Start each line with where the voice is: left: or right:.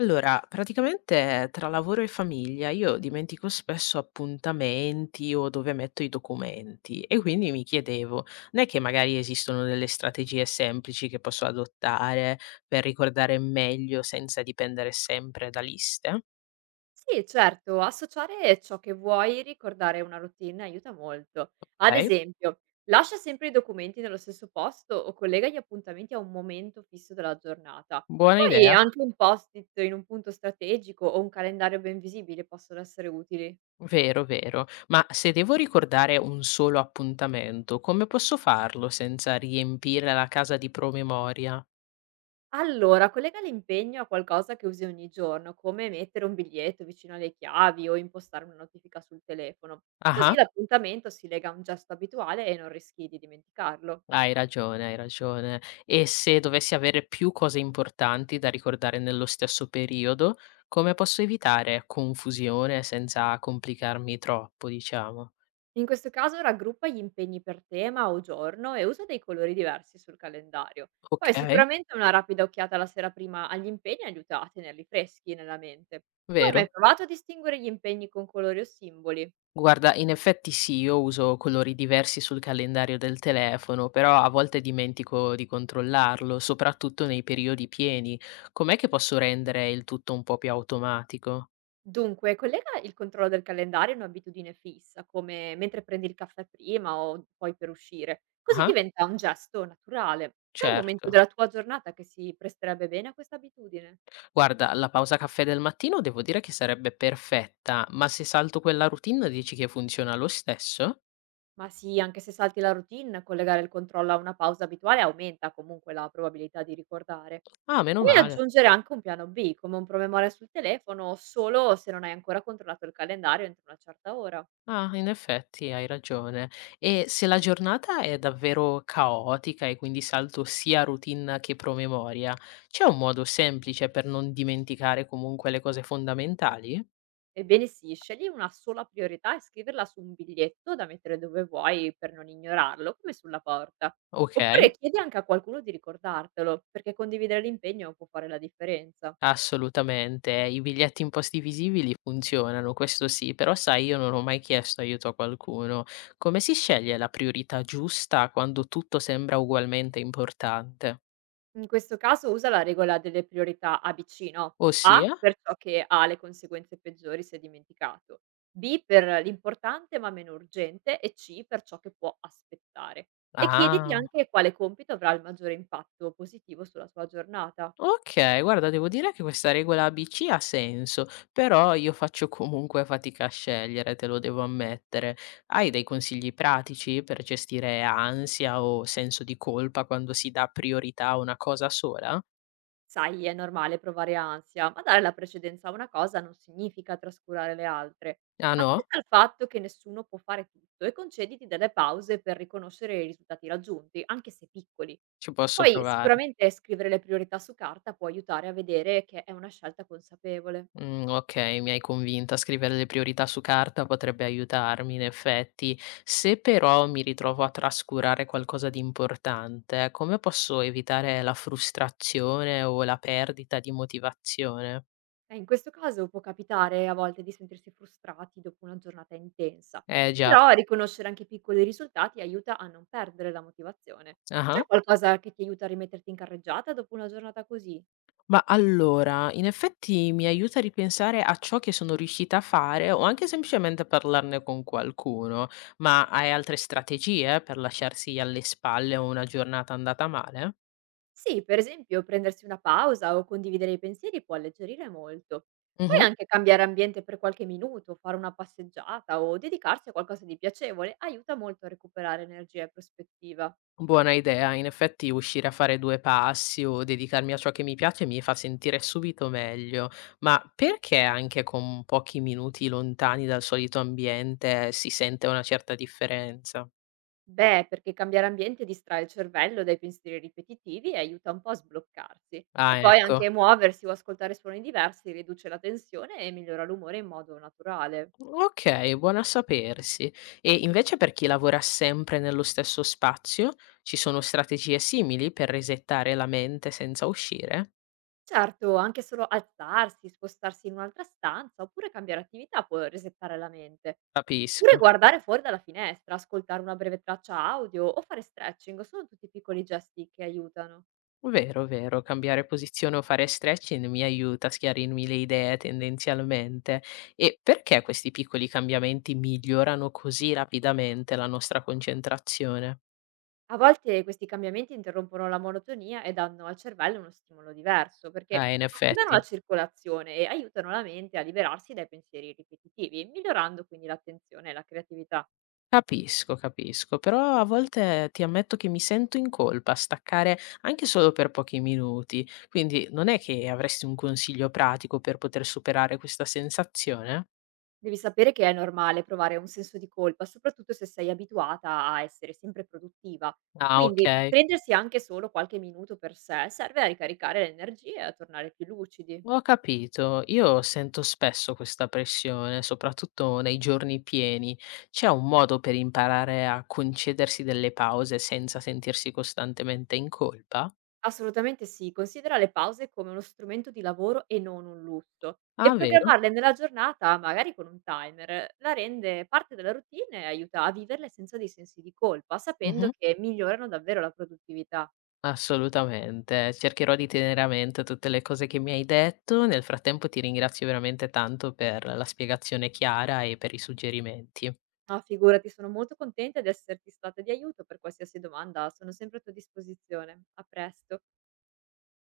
left: Allora, praticamente tra lavoro e famiglia io dimentico spesso appuntamenti o dove metto i documenti e quindi mi chiedevo, non è che magari esistono delle strategie semplici che posso adottare per ricordare meglio senza dipendere sempre da liste?
right: Sì, certo, associare ciò che vuoi ricordare a una routine aiuta molto. Ad
left: Ok,
right: esempio, lascia sempre i documenti nello stesso posto o collega gli appuntamenti a un momento fisso della giornata.
left: buona
right: Poi
left: idea.
right: anche un post-it in un punto strategico o un calendario ben visibile possono essere utili.
left: Vero, vero. Ma se devo ricordare un solo appuntamento, come posso farlo senza riempire la casa di promemoria?
right: Allora, collega l'impegno a qualcosa che usi ogni giorno, come mettere un biglietto vicino alle chiavi o impostare una notifica sul telefono. Così
left: Ah.
right: l'appuntamento si lega a un gesto abituale e non rischi di dimenticarlo.
left: Hai ragione, hai ragione. E se dovessi avere più cose importanti da ricordare nello stesso periodo, come posso evitare confusione senza complicarmi troppo, diciamo?
right: In questo caso raggruppa gli impegni per tema o giorno e usa dei colori diversi sul calendario.
left: Ok,
right: Poi sicuramente una rapida occhiata la sera prima agli impegni aiuta a tenerli freschi nella mente. Tu hai mai
left: vero?
right: provato a distinguere gli impegni con colori o simboli?
left: Guarda, in effetti sì, io uso colori diversi sul calendario del telefono, però a volte dimentico di controllarlo, soprattutto nei periodi pieni. Com'è che posso rendere il tutto un po' più automatico?
right: Dunque, collega il controllo del calendario a un'abitudine fissa, come mentre prendi il caffè prima o poi per uscire. Così
left: Ah,
right: diventa un gesto naturale. C'è un momento
left: certo.
right: della tua giornata che si presterebbe bene a questa abitudine?
left: Guarda, la pausa caffè del mattino devo dire che sarebbe perfetta, ma se salto quella routine dici che funziona lo stesso?
right: Ma sì, anche se salti la routine, collegare il controllo a una pausa abituale aumenta comunque la probabilità di ricordare.
left: Ah, meno
right: Puoi
left: male.
right: aggiungere anche un piano B, come un promemoria sul telefono, solo se non hai ancora controllato il calendario entro una certa ora.
left: Ah, in effetti hai ragione. E se la giornata è davvero caotica e quindi salto sia routine che promemoria, c'è un modo semplice per non dimenticare comunque le cose fondamentali?
right: Ebbene sì, scegli una sola priorità e scriverla su un biglietto da mettere dove vuoi per non ignorarlo, come sulla porta.
left: Ok.
right: Oppure chiedi anche a qualcuno di ricordartelo, perché condividere l'impegno può fare la differenza.
left: Assolutamente, i biglietti in posti visibili funzionano, questo sì, però sai io non ho mai chiesto aiuto a qualcuno. Come si sceglie la priorità giusta quando tutto sembra ugualmente importante?
right: In questo caso usa la regola delle priorità ABC, no: A
left: Ossia?
right: per ciò che ha le conseguenze peggiori se dimenticato, B per l'importante ma meno urgente e C per ciò che può aspettare. E chiediti
left: Ah,
right: anche quale compito avrà il maggiore impatto positivo sulla tua giornata.
left: ok, guarda, devo dire che questa regola ABC ha senso, però io faccio comunque fatica a scegliere, te lo devo ammettere. Hai dei consigli pratici per gestire ansia o senso di colpa quando si dà priorità a una cosa sola?
right: Sai, è normale provare ansia, ma dare la precedenza a una cosa non significa trascurare le altre.
left: Ah no?
right: Accetta il fatto che nessuno può fare tutto e concediti delle pause per riconoscere i risultati raggiunti, anche se piccoli.
left: Ci posso
right: Poi
left: provare.
right: sicuramente scrivere le priorità su carta può aiutare a vedere che è una scelta consapevole.
left: Mhmm, okay, mi hai convinta. Scrivere le priorità su carta potrebbe aiutarmi in effetti. Se però mi ritrovo a trascurare qualcosa di importante, come posso evitare la frustrazione o la perdita di motivazione?
right: In questo caso può capitare a volte di sentirsi frustrati dopo una giornata intensa,
left: Eh già.
right: però riconoscere anche i piccoli risultati aiuta a non perdere la motivazione.
left: Ah-ah.
right: C'è qualcosa che ti aiuta a rimetterti in carreggiata dopo una giornata così?
left: Ma allora, in effetti mi aiuta a ripensare a ciò che sono riuscita a fare o anche semplicemente parlarne con qualcuno. Ma hai altre strategie per lasciarsi alle spalle una giornata andata male?
right: Sì, per esempio prendersi una pausa o condividere i pensieri può alleggerire molto.
left: Mh-mh.
right: Puoi anche cambiare ambiente per qualche minuto, fare una passeggiata o dedicarsi a qualcosa di piacevole aiuta molto a recuperare energia e prospettiva.
left: Buona idea, in effetti uscire a fare 2 passi o dedicarmi a ciò che mi piace mi fa sentire subito meglio, ma perché anche con pochi minuti lontani dal solito ambiente si sente una certa differenza?
right: Beh, perché cambiare ambiente distrae il cervello dai pensieri ripetitivi e aiuta un po' a sbloccarsi. E
left: Ah,
right: poi
left: ecco.
right: anche muoversi o ascoltare suoni diversi riduce la tensione e migliora l'umore in modo naturale.
left: Okay, buono a sapersi. E invece per chi lavora sempre nello stesso spazio, ci sono strategie simili per resettare la mente senza uscire?
right: Certo, anche solo alzarsi, spostarsi in un'altra stanza oppure cambiare attività può resettare la mente. Oppure
left: Capisco.
right: guardare fuori dalla finestra, ascoltare una breve traccia audio o fare stretching sono tutti piccoli gesti che aiutano.
left: Vero, vero, cambiare posizione o fare stretching mi aiuta a schiarirmi le idee tendenzialmente. E perché questi piccoli cambiamenti migliorano così rapidamente la nostra concentrazione?
right: A volte questi cambiamenti interrompono la monotonia e danno al cervello uno stimolo diverso,
left: Ah,
right: perché
left: in
right: attivano la
left: effetti.
right: circolazione e aiutano la mente a liberarsi dai pensieri ripetitivi, migliorando quindi l'attenzione e la creatività.
left: Capisco, capisco, però a volte ti ammetto che mi sento in colpa a staccare anche solo per pochi minuti, quindi non è che avresti un consiglio pratico per poter superare questa sensazione?
right: Devi sapere che è normale provare un senso di colpa, soprattutto se sei abituata a essere sempre produttiva.
left: Ah,
right: Quindi
left: ok.
right: prendersi anche solo qualche minuto per sé serve a ricaricare le energie e a tornare più lucidi.
left: Ho capito, io sento spesso questa pressione, soprattutto nei giorni pieni. C'è un modo per imparare a concedersi delle pause senza sentirsi costantemente in colpa?
right: Assolutamente sì, considera le pause come uno strumento di lavoro e non un lusso e
left: Ah, vero?
right: programmarle nella giornata, magari con un timer, la rende parte della routine e aiuta a viverle senza dei sensi di colpa,
left: Mhm.
right: sapendo che migliorano davvero la produttività.
left: Assolutamente. Cercherò di tenere a mente tutte le cose che mi hai detto. Nel frattempo ti ringrazio veramente tanto per la spiegazione chiara e per i suggerimenti.
right: Ah, figurati, sono molto contenta di esserti stata di aiuto per qualsiasi domanda, sono sempre a tua disposizione. A presto.